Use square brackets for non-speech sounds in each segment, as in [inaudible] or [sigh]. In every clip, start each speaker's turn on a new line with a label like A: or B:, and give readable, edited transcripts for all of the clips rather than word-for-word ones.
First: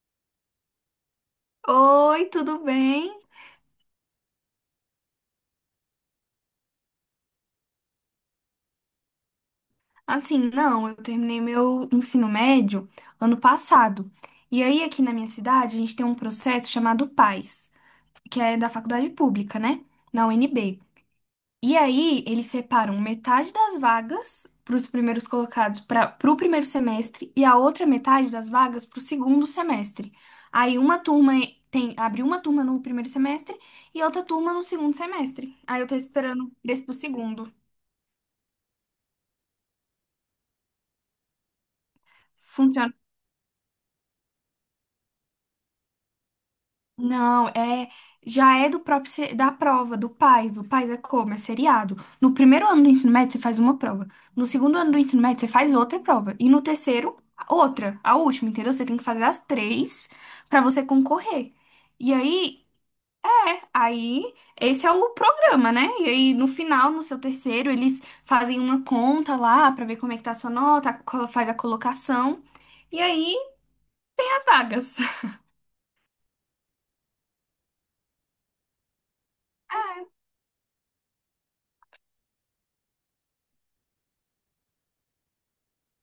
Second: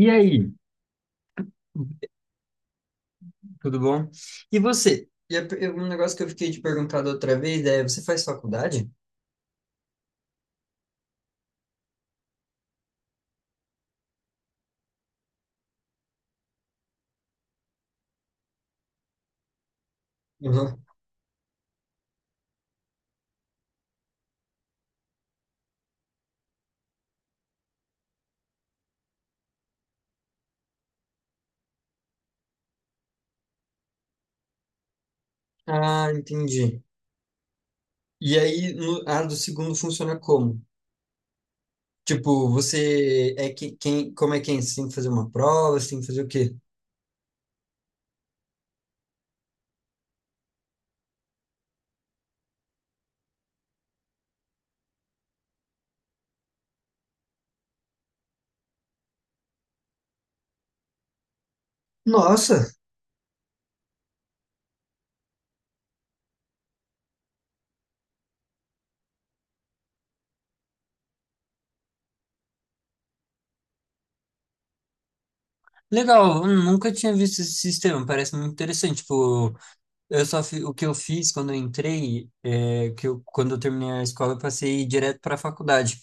A: E aí?
B: Oi, tudo bem?
A: Tudo bom? E você? Um negócio que eu fiquei te perguntado outra vez é, você faz faculdade?
B: Assim, não, eu terminei meu ensino médio ano passado. E aí, aqui na minha cidade, a gente tem um processo chamado PAS, que é da faculdade pública, né? Na UNB.
A: Uhum.
B: E aí, eles separam metade das vagas para os primeiros colocados para o primeiro semestre e a outra metade das vagas para o segundo semestre. Aí, uma turma tem, abre uma turma no primeiro semestre e outra turma no segundo semestre. Aí, eu tô
A: Ah,
B: esperando
A: entendi.
B: esse do segundo.
A: E aí, no, a do segundo funciona como? Tipo,
B: Funciona.
A: você é que, quem, como é quem? Você tem que fazer uma prova, você tem que fazer o quê?
B: Não, já é do próprio da prova do PAS. O PAS é como? É seriado. No primeiro ano do ensino médio você faz uma prova. No segundo ano do ensino médio você faz outra prova e no terceiro outra, a última, entendeu? Você tem que fazer as três pra você concorrer. E
A: Nossa,
B: aí é, aí esse é o programa, né? E aí no final, no seu terceiro, eles fazem uma conta lá pra ver como é que tá a sua nota, faz a colocação e aí as vagas.
A: legal, eu nunca tinha visto esse sistema, parece muito interessante. Tipo,
B: [laughs]
A: o que eu fiz quando eu entrei, que eu, quando eu terminei a escola, eu passei direto para a faculdade.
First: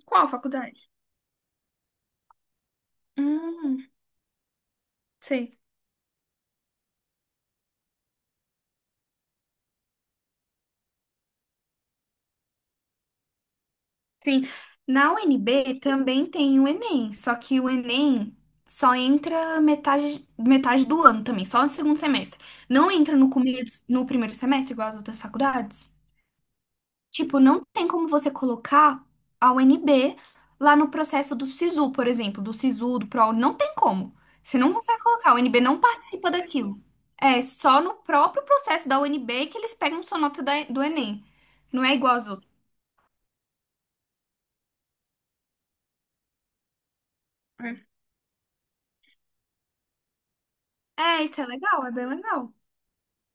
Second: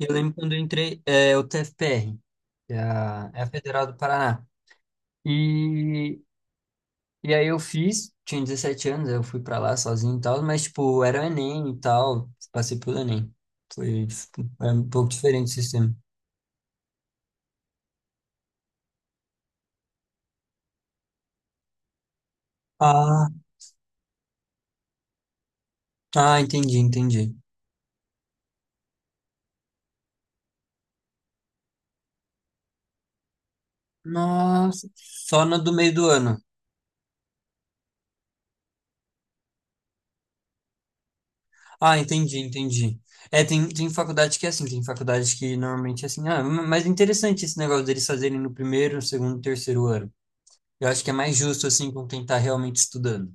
A: Eu
B: Qual
A: lembro quando eu
B: faculdade?
A: entrei, o TFPR, que é a
B: Hum,
A: Federal do Paraná.
B: sei.
A: E, e aí eu fiz, tinha 17 anos, eu fui pra lá sozinho e tal, mas, tipo, era o Enem e tal, passei pelo Enem. Foi,
B: Sim,
A: tipo, é um pouco
B: na
A: diferente o
B: UNB
A: sistema.
B: também tem o Enem, só que o Enem só entra metade, do ano também, só no segundo semestre. Não entra
A: Ah,
B: no começo, no primeiro semestre, igual as outras faculdades.
A: ah, entendi, entendi.
B: Tipo, não tem como você colocar a UNB lá no processo do SISU, por exemplo, do SISU, do PROAUNI, não tem como. Você não
A: Nossa,
B: consegue colocar, a
A: só no
B: UNB
A: do
B: não
A: meio do
B: participa
A: ano.
B: daquilo. É só no próprio processo da UNB que eles pegam sua nota do Enem. Não é
A: Ah,
B: igual às
A: entendi,
B: outras.
A: entendi. É, tem faculdade que é assim, tem faculdade que normalmente é assim. Ah, mas interessante esse negócio
B: É.
A: deles fazerem no primeiro, segundo, terceiro ano. Eu acho que é
B: É,
A: mais
B: isso é
A: justo,
B: legal, é
A: assim, com
B: bem
A: quem tá
B: legal.
A: realmente estudando.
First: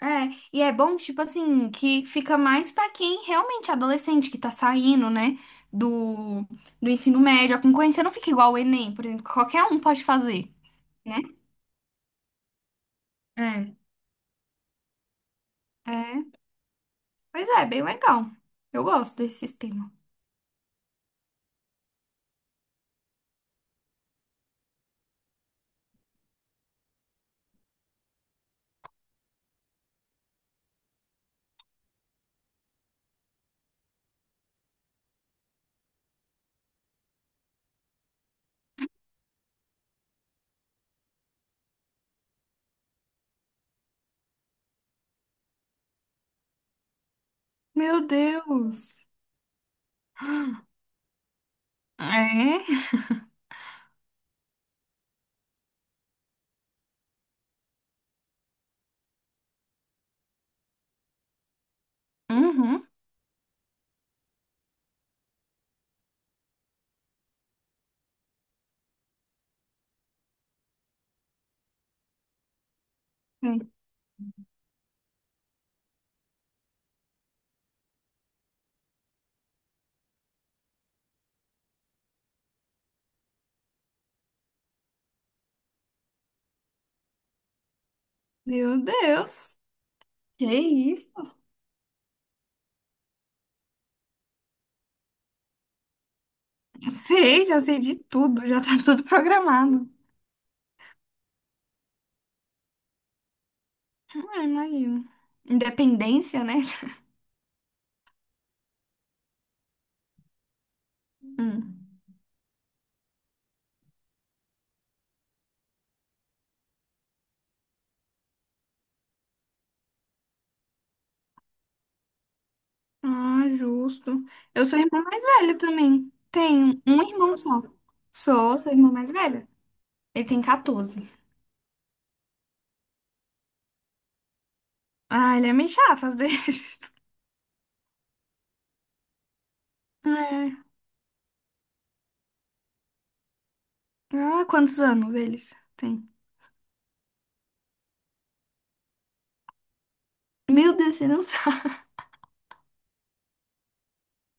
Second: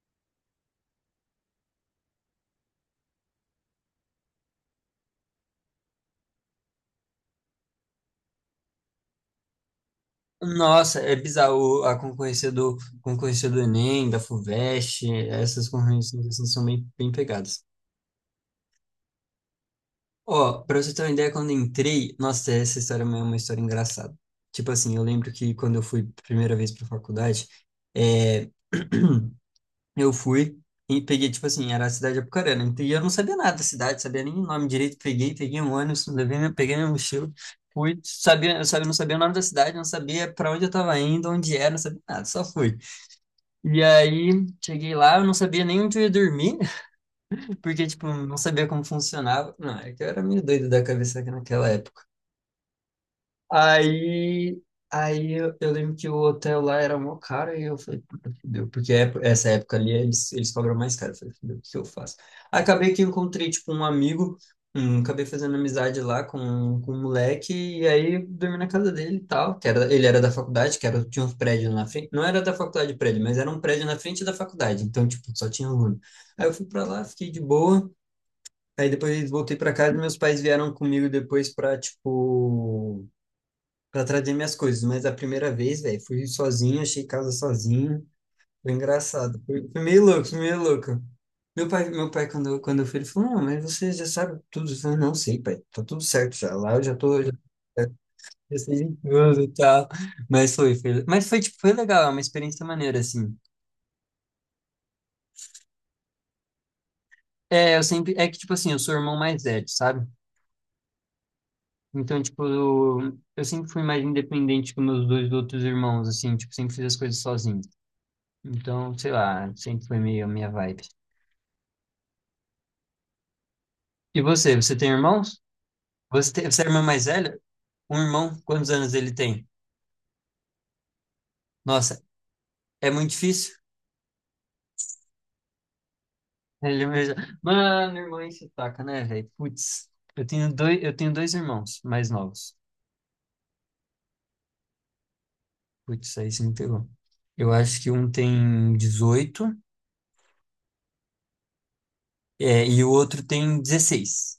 B: É, e é bom, tipo assim, que fica mais pra quem realmente é adolescente, que tá saindo, né, do, do ensino médio. A concorrência não fica igual o Enem, por exemplo, que qualquer um pode fazer,
A: Nossa, é
B: né?
A: bizarro a concorrência do
B: É,
A: Enem, da FUVEST, essas concorrências
B: é.
A: assim, são bem, bem
B: Pois
A: pegadas.
B: é, bem legal. Eu gosto desse sistema.
A: Ó, pra você ter uma ideia, quando eu entrei, nossa, essa história é uma história engraçada. Tipo assim, eu lembro que quando eu fui primeira vez pra faculdade, é, [clears throat] eu fui e peguei, tipo assim, era a cidade de Apucarana, e eu não sabia nada da cidade, sabia nem o nome direito, peguei um ônibus, levei, peguei minha mochila, fui, não sabia o nome da cidade, não sabia pra onde eu tava indo, onde era, não sabia nada, só fui. E aí, cheguei lá, eu não sabia nem onde eu ia dormir, [laughs] porque,
B: Meu
A: tipo, não sabia como
B: Deus.
A: funcionava. Não, é que eu era meio doido da cabeça naquela época.
B: É?
A: Aí, aí eu lembro que o hotel lá era mó caro e eu falei, puta, fudeu. Porque essa época ali eles cobram mais caro. Eu falei, fudeu, o que eu faço? Aí
B: Uhum.
A: acabei que encontrei, tipo, um amigo, acabei fazendo amizade lá com um moleque e aí dormi na casa dele e tal. Que era, ele era da faculdade, que era, tinha uns prédios na frente. Não era da faculdade prédio, mas era um
B: É.
A: prédio na frente da faculdade. Então, tipo, só tinha aluno. Aí eu fui pra lá, fiquei de boa. Aí depois voltei pra casa e meus pais vieram comigo depois pra, tipo pra trazer minhas coisas. Mas a primeira vez, velho, fui sozinho, achei casa sozinho. Foi
B: Meu
A: engraçado.
B: Deus.
A: Foi meio louco, foi
B: Que
A: meio louco.
B: isso?
A: Meu pai quando, quando eu fui, ele falou, não, mas você já sabe tudo. Eu falei, não sei, pai, tá tudo certo já. Lá eu já tô, já,
B: Sei, já sei de tudo,
A: já
B: já
A: sei
B: tá
A: de
B: tudo
A: tudo e
B: programado.
A: tal. Mas foi, tipo, foi legal, é uma experiência maneira, assim.
B: Ah, imagino. Independência, né?
A: É, é que, tipo assim, eu sou o irmão mais velho, sabe?
B: Hum.
A: Então, tipo, eu sempre fui mais independente que meus dois outros irmãos, assim, tipo, sempre fiz as coisas sozinho. Então, sei lá, sempre foi meio a minha vibe.
B: Ah,
A: E
B: justo.
A: você,
B: Eu
A: você
B: sou a
A: tem
B: irmã mais
A: irmãos?
B: velha também.
A: Você é a
B: Tenho
A: irmã
B: um
A: mais
B: irmão
A: velha?
B: só.
A: Um irmão,
B: Sou,
A: quantos
B: sou a
A: anos
B: irmã mais
A: ele tem?
B: velha. Ele tem 14.
A: Nossa, é muito difícil. [laughs]
B: Ah, ele é meio chato às vezes.
A: Ele
B: [laughs]
A: mesmo... Mano, irmão enche o taco, né, velho? Putz, eu tenho
B: É.
A: dois, eu tenho dois irmãos mais novos.
B: Ah, quantos anos eles têm?
A: Putz, aí você me pegou. Eu acho que um tem 18
B: Meu Deus, você não [laughs] sabe.
A: e o outro tem 16.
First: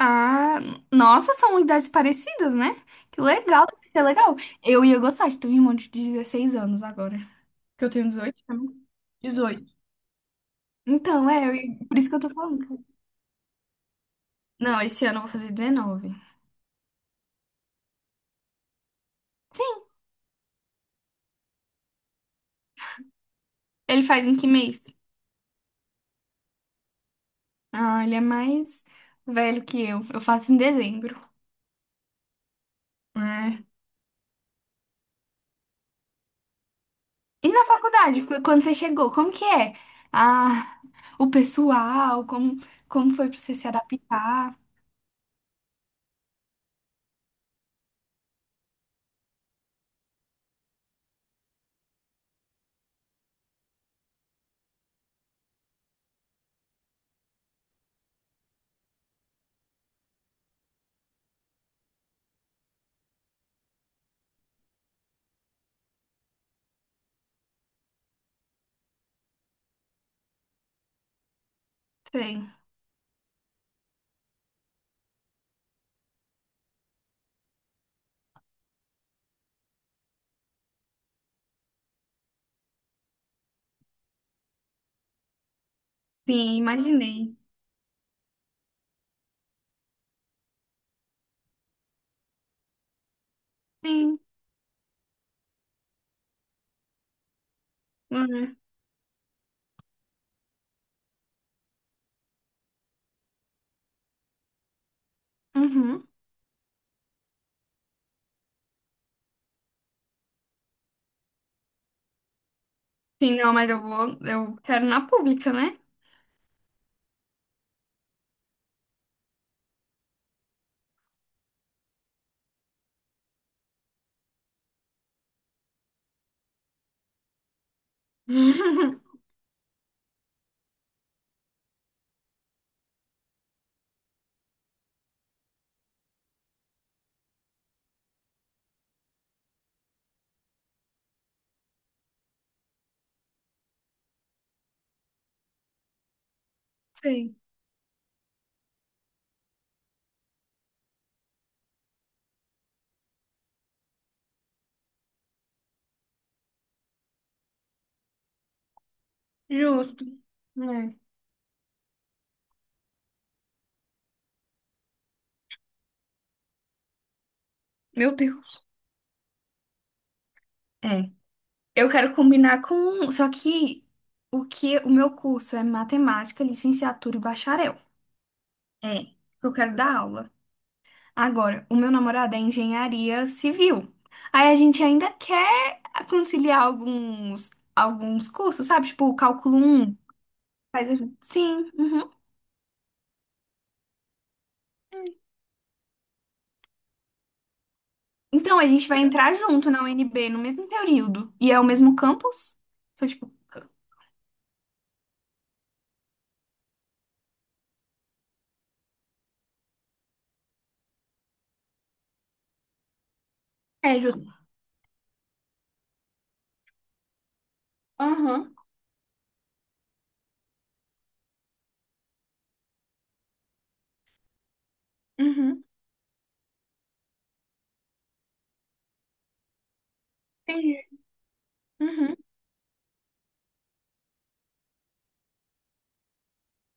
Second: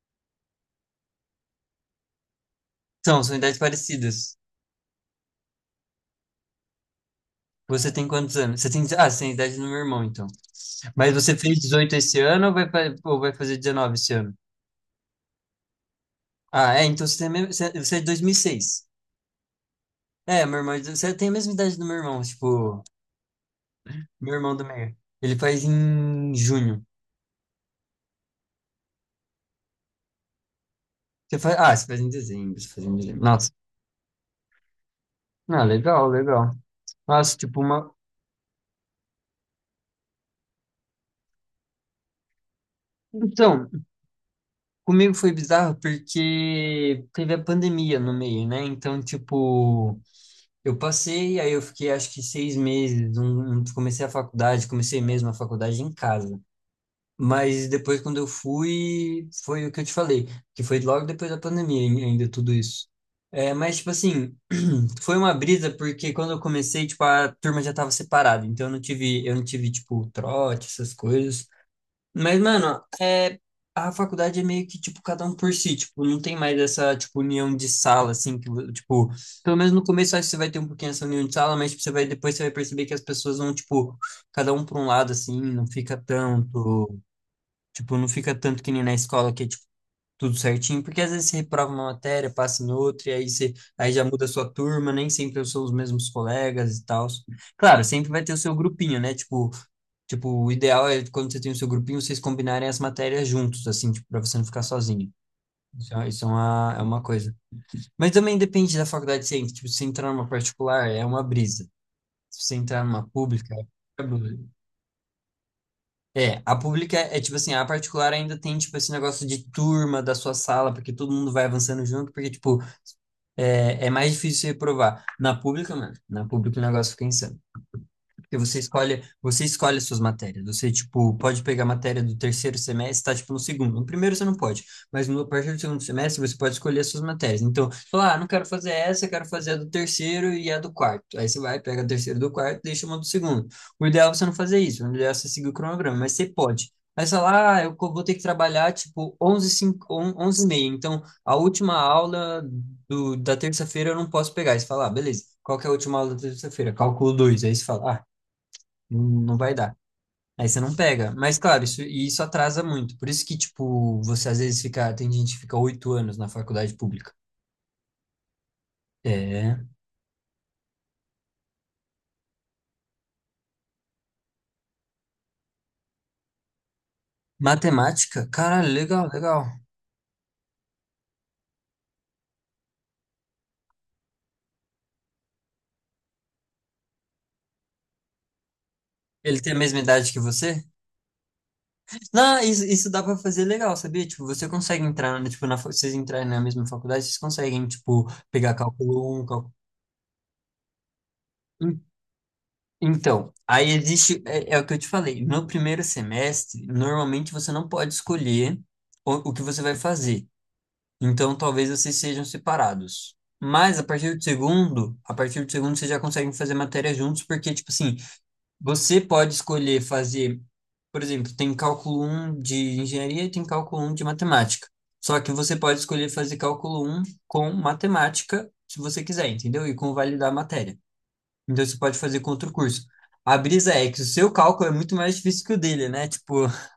B: Ah, nossa, são idades parecidas, né? Que
A: São idades
B: legal, deve ser legal.
A: parecidas.
B: Eu ia gostar de ter um irmão de 16 anos agora. Que
A: Você
B: eu
A: tem
B: tenho
A: quantos
B: 18
A: anos? Você tem,
B: também.
A: ah, você tem a idade do
B: 18.
A: meu irmão, então. Mas
B: Então,
A: você
B: é,
A: fez 18
B: por isso que
A: esse
B: eu tô
A: ano ou vai,
B: falando.
A: ou vai fazer 19 esse ano?
B: Não, esse ano eu vou fazer 19
A: Ah, é, então você, você é de 2006.
B: Sim.
A: É, meu irmão, você tem a mesma idade do meu irmão, tipo,
B: Ele faz
A: meu
B: em que
A: irmão do
B: mês?
A: meio. Ele faz em junho.
B: Ah, ele é mais velho que eu. Eu faço em dezembro,
A: Você faz em dezembro, você faz em dezembro. Nossa,
B: né?
A: ah, legal, legal. Nossa,
B: E
A: tipo,
B: na
A: uma...
B: faculdade, foi quando você chegou, como que é? Ah, o pessoal, como, como foi pra você se
A: Então,
B: adaptar?
A: comigo foi bizarro porque teve a pandemia no meio, né? Então, tipo, eu passei, aí eu fiquei acho que 6 meses, comecei a faculdade, comecei mesmo a faculdade em casa. Mas depois, quando eu fui, foi o que eu te falei, que foi logo depois da pandemia ainda tudo isso. É, mas, tipo assim, foi uma brisa porque quando eu comecei, tipo, a turma já tava separada, então eu não tive, tipo, trote, essas coisas. Mas,
B: Sei.
A: mano, a faculdade é meio que, tipo, cada um por si, tipo, não tem mais essa, tipo, união de sala, assim, que, tipo, pelo menos no começo acho que você vai ter um pouquinho essa união de sala, mas tipo, você vai, depois você vai perceber que as pessoas vão, tipo, cada um pra um lado, assim, não fica
B: Sim,
A: tanto.
B: imaginei.
A: Tipo, não fica tanto que nem na escola que é tipo tudo certinho, porque às vezes você reprova uma matéria, passa em outra, e aí você aí já
B: Sim.
A: muda a sua turma, nem sempre são os mesmos colegas e tal. Claro, sempre vai ter o seu
B: Uhum.
A: grupinho, né? Tipo, o ideal é quando você tem o seu grupinho, vocês combinarem as matérias juntos, assim, tipo, para você não ficar sozinho. Isso é
B: Uhum.
A: isso é uma, é uma coisa. Mas também depende da faculdade que você entra. Tipo, se você entrar numa particular, é uma brisa. Se você entrar numa
B: Sim, não,
A: pública,
B: mas eu vou, eu quero na pública, né?
A: é, a pública é, tipo assim, a particular ainda tem tipo esse negócio de turma da sua sala, porque todo mundo vai avançando junto, porque tipo, é mais difícil você provar. Na pública, mano, na pública o negócio fica insano. Porque você escolhe as suas matérias. Você, tipo, pode pegar a matéria do terceiro semestre, tá, tipo, no segundo. No primeiro você não pode, mas no, a partir do segundo semestre você pode escolher as suas matérias. Então, falar ah, não quero fazer essa, eu quero fazer a do terceiro e a do quarto. Aí você vai, pega a terceira do quarto, deixa uma do segundo. O ideal é você não fazer isso, o ideal é você seguir o cronograma, mas você pode. Aí você
B: Sei.
A: fala, ah, vou ter que trabalhar, tipo, 11 5, 11 e meia. Então, a última aula da terça-feira eu não posso pegar. Aí você fala, ah, beleza. Qual que é a última aula da terça-feira? Cálculo 2. Aí você fala, ah, não, não vai dar.
B: Justo.
A: Aí você não
B: É.
A: pega. Mas, claro, isso, e isso atrasa muito. Por isso que, tipo, você às vezes fica. Tem gente que fica 8 anos na faculdade pública.
B: Meu Deus.
A: É.
B: É. Eu quero combinar com. Só que o meu curso é matemática, licenciatura e bacharel.
A: Matemática? Caralho,
B: É.
A: legal, legal.
B: Eu quero dar aula. Agora, o meu namorado é engenharia civil. Aí a gente ainda quer conciliar alguns cursos, sabe? Tipo, o
A: Ele tem a
B: cálculo
A: mesma
B: um
A: idade que você?
B: Sim, uhum.
A: Não, isso dá pra fazer legal, sabia? Tipo, você consegue entrar, né, tipo, vocês entrarem na mesma faculdade, vocês conseguem, tipo, pegar
B: Então a gente vai
A: cálculo 1,
B: entrar
A: cálculo...
B: junto na UNB no mesmo período. E é o
A: En-
B: mesmo campus? Só
A: Então,
B: tipo.
A: aí existe, é o que eu te falei, no primeiro semestre, normalmente você não pode escolher o que você vai fazer. Então talvez vocês sejam separados. Mas a
B: É
A: partir do
B: justo.
A: segundo, a partir do segundo vocês já conseguem fazer matéria juntos, porque, tipo assim,
B: Aham.
A: você pode escolher fazer, por exemplo, tem cálculo um de engenharia e tem cálculo um de matemática. Só que você
B: Uhum.
A: pode escolher fazer cálculo um com matemática, se você quiser, entendeu? E com validar a matéria.
B: Entendi.
A: Então você pode
B: Uhum.
A: fazer com outro curso. A brisa é que o seu cálculo é muito mais difícil que o dele, né? Tipo, [laughs]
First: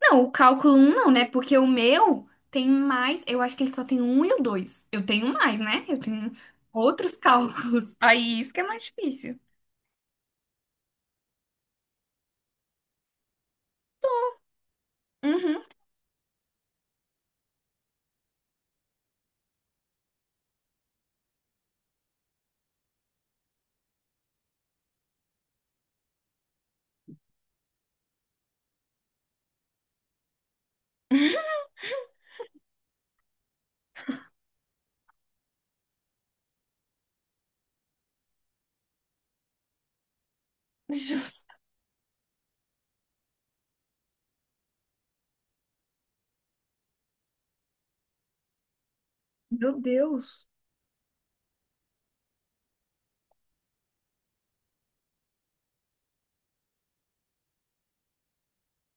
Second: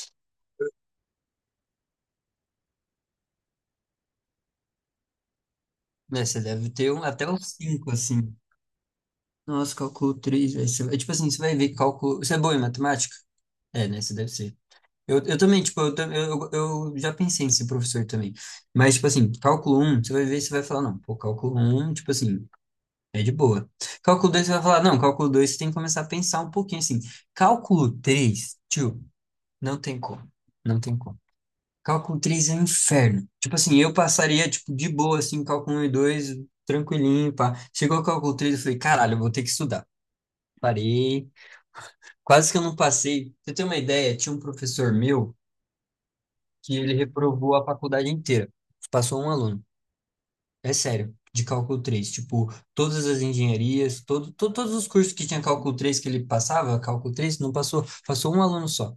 B: Não, o cálculo um não, né? Porque o meu tem mais. Eu acho que ele só tem um e o dois. Eu tenho mais, né? Eu
A: né,
B: tenho
A: você deve ter um,
B: outros [laughs]
A: até uns 5
B: cálculos.
A: assim.
B: Aí isso que é mais difícil.
A: Nossa, cálculo 3 velho. Tipo assim, você vai ver cálculo. Você é boa em matemática? É, né? Você deve ser. Eu também,
B: Uhum.
A: tipo, eu já pensei em ser professor também. Mas, tipo assim, cálculo um você vai ver, você vai falar, não, pô, cálculo um tipo assim, é de boa. Cálculo 2 você vai falar, não, cálculo 2 você tem que começar a pensar um pouquinho assim. Cálculo 3 tio, não tem como. Não tem como. Cálculo 3 é um inferno. Tipo assim, eu passaria, tipo, de boa, assim, cálculo um e 2 tranquilinho, pá. Chegou o cálculo 3 eu falei, caralho, eu vou ter que estudar. Parei.
B: Justo.
A: Quase que eu não passei. Pra você tem uma ideia? Tinha um professor meu que ele reprovou a faculdade inteira. Passou um aluno.
B: Meu Deus.
A: É sério, de cálculo 3. Tipo, todas as engenharias, todos os cursos que tinha cálculo 3 que ele passava, cálculo 3 não passou, passou um aluno só.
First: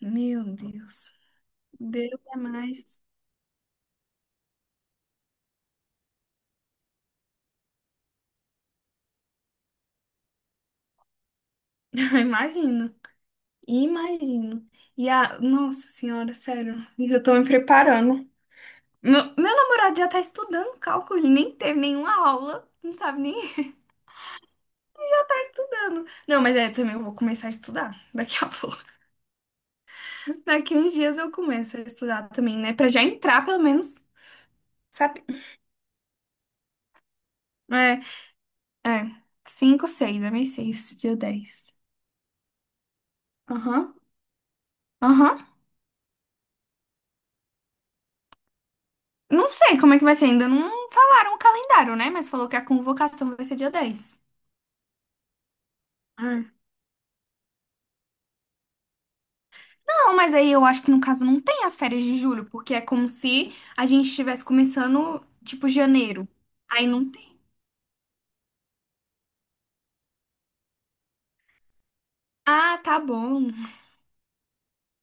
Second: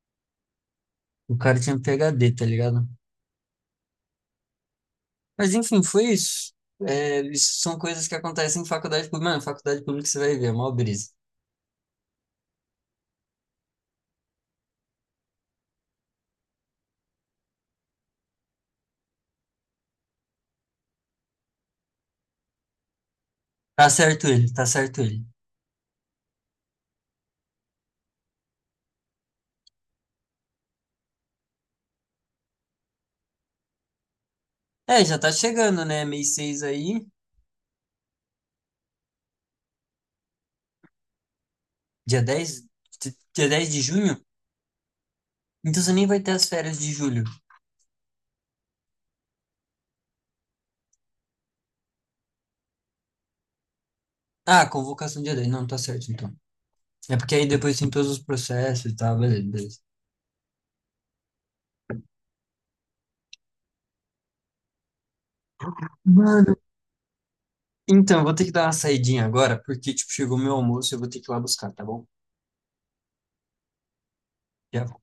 B: Meu Deus.
A: O cara tinha
B: Deus
A: PhD,
B: é
A: tá ligado?
B: mais.
A: Mas enfim, foi isso. É, isso são coisas que acontecem em faculdade pública. Mano, faculdade pública você vai ver, é mó brisa.
B: [laughs] Eu imagino. Imagino. E a. Nossa Senhora, sério. E eu tô me preparando. Meu namorado já tá estudando cálculo. Ele nem teve nenhuma aula. Não sabe nem [laughs]
A: Tá certo ele, tá certo ele.
B: estudando. Não, mas é, também eu vou começar a estudar daqui a [laughs] pouco. Daqui uns dias eu começo a estudar também, né? Pra já entrar, pelo menos,
A: É, já
B: sabe?
A: tá chegando, né? Mês 6 aí,
B: É, é. 5, 6, é mês 6 dia 10
A: dia 10, dia 10 de
B: Aham.
A: junho.
B: Aham.
A: Então você nem vai ter as férias de julho.
B: Não sei como é que vai ser, ainda não falaram o calendário, né? Mas falou que a convocação vai ser dia dez.
A: Ah, convocação dia 10. Não, tá certo então.
B: Ah,
A: É porque aí depois tem todos os processos e tal, beleza, beleza.
B: Não, mas aí eu acho que no caso não tem as férias de julho, porque é como se a gente estivesse começando, tipo, janeiro.
A: Mano,
B: Aí não tem.
A: então, vou ter que dar uma saidinha agora, porque, tipo, chegou meu almoço e eu vou ter que ir lá buscar, tá bom?
B: Ah, tá bom.
A: Já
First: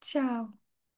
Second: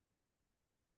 B: Tchau.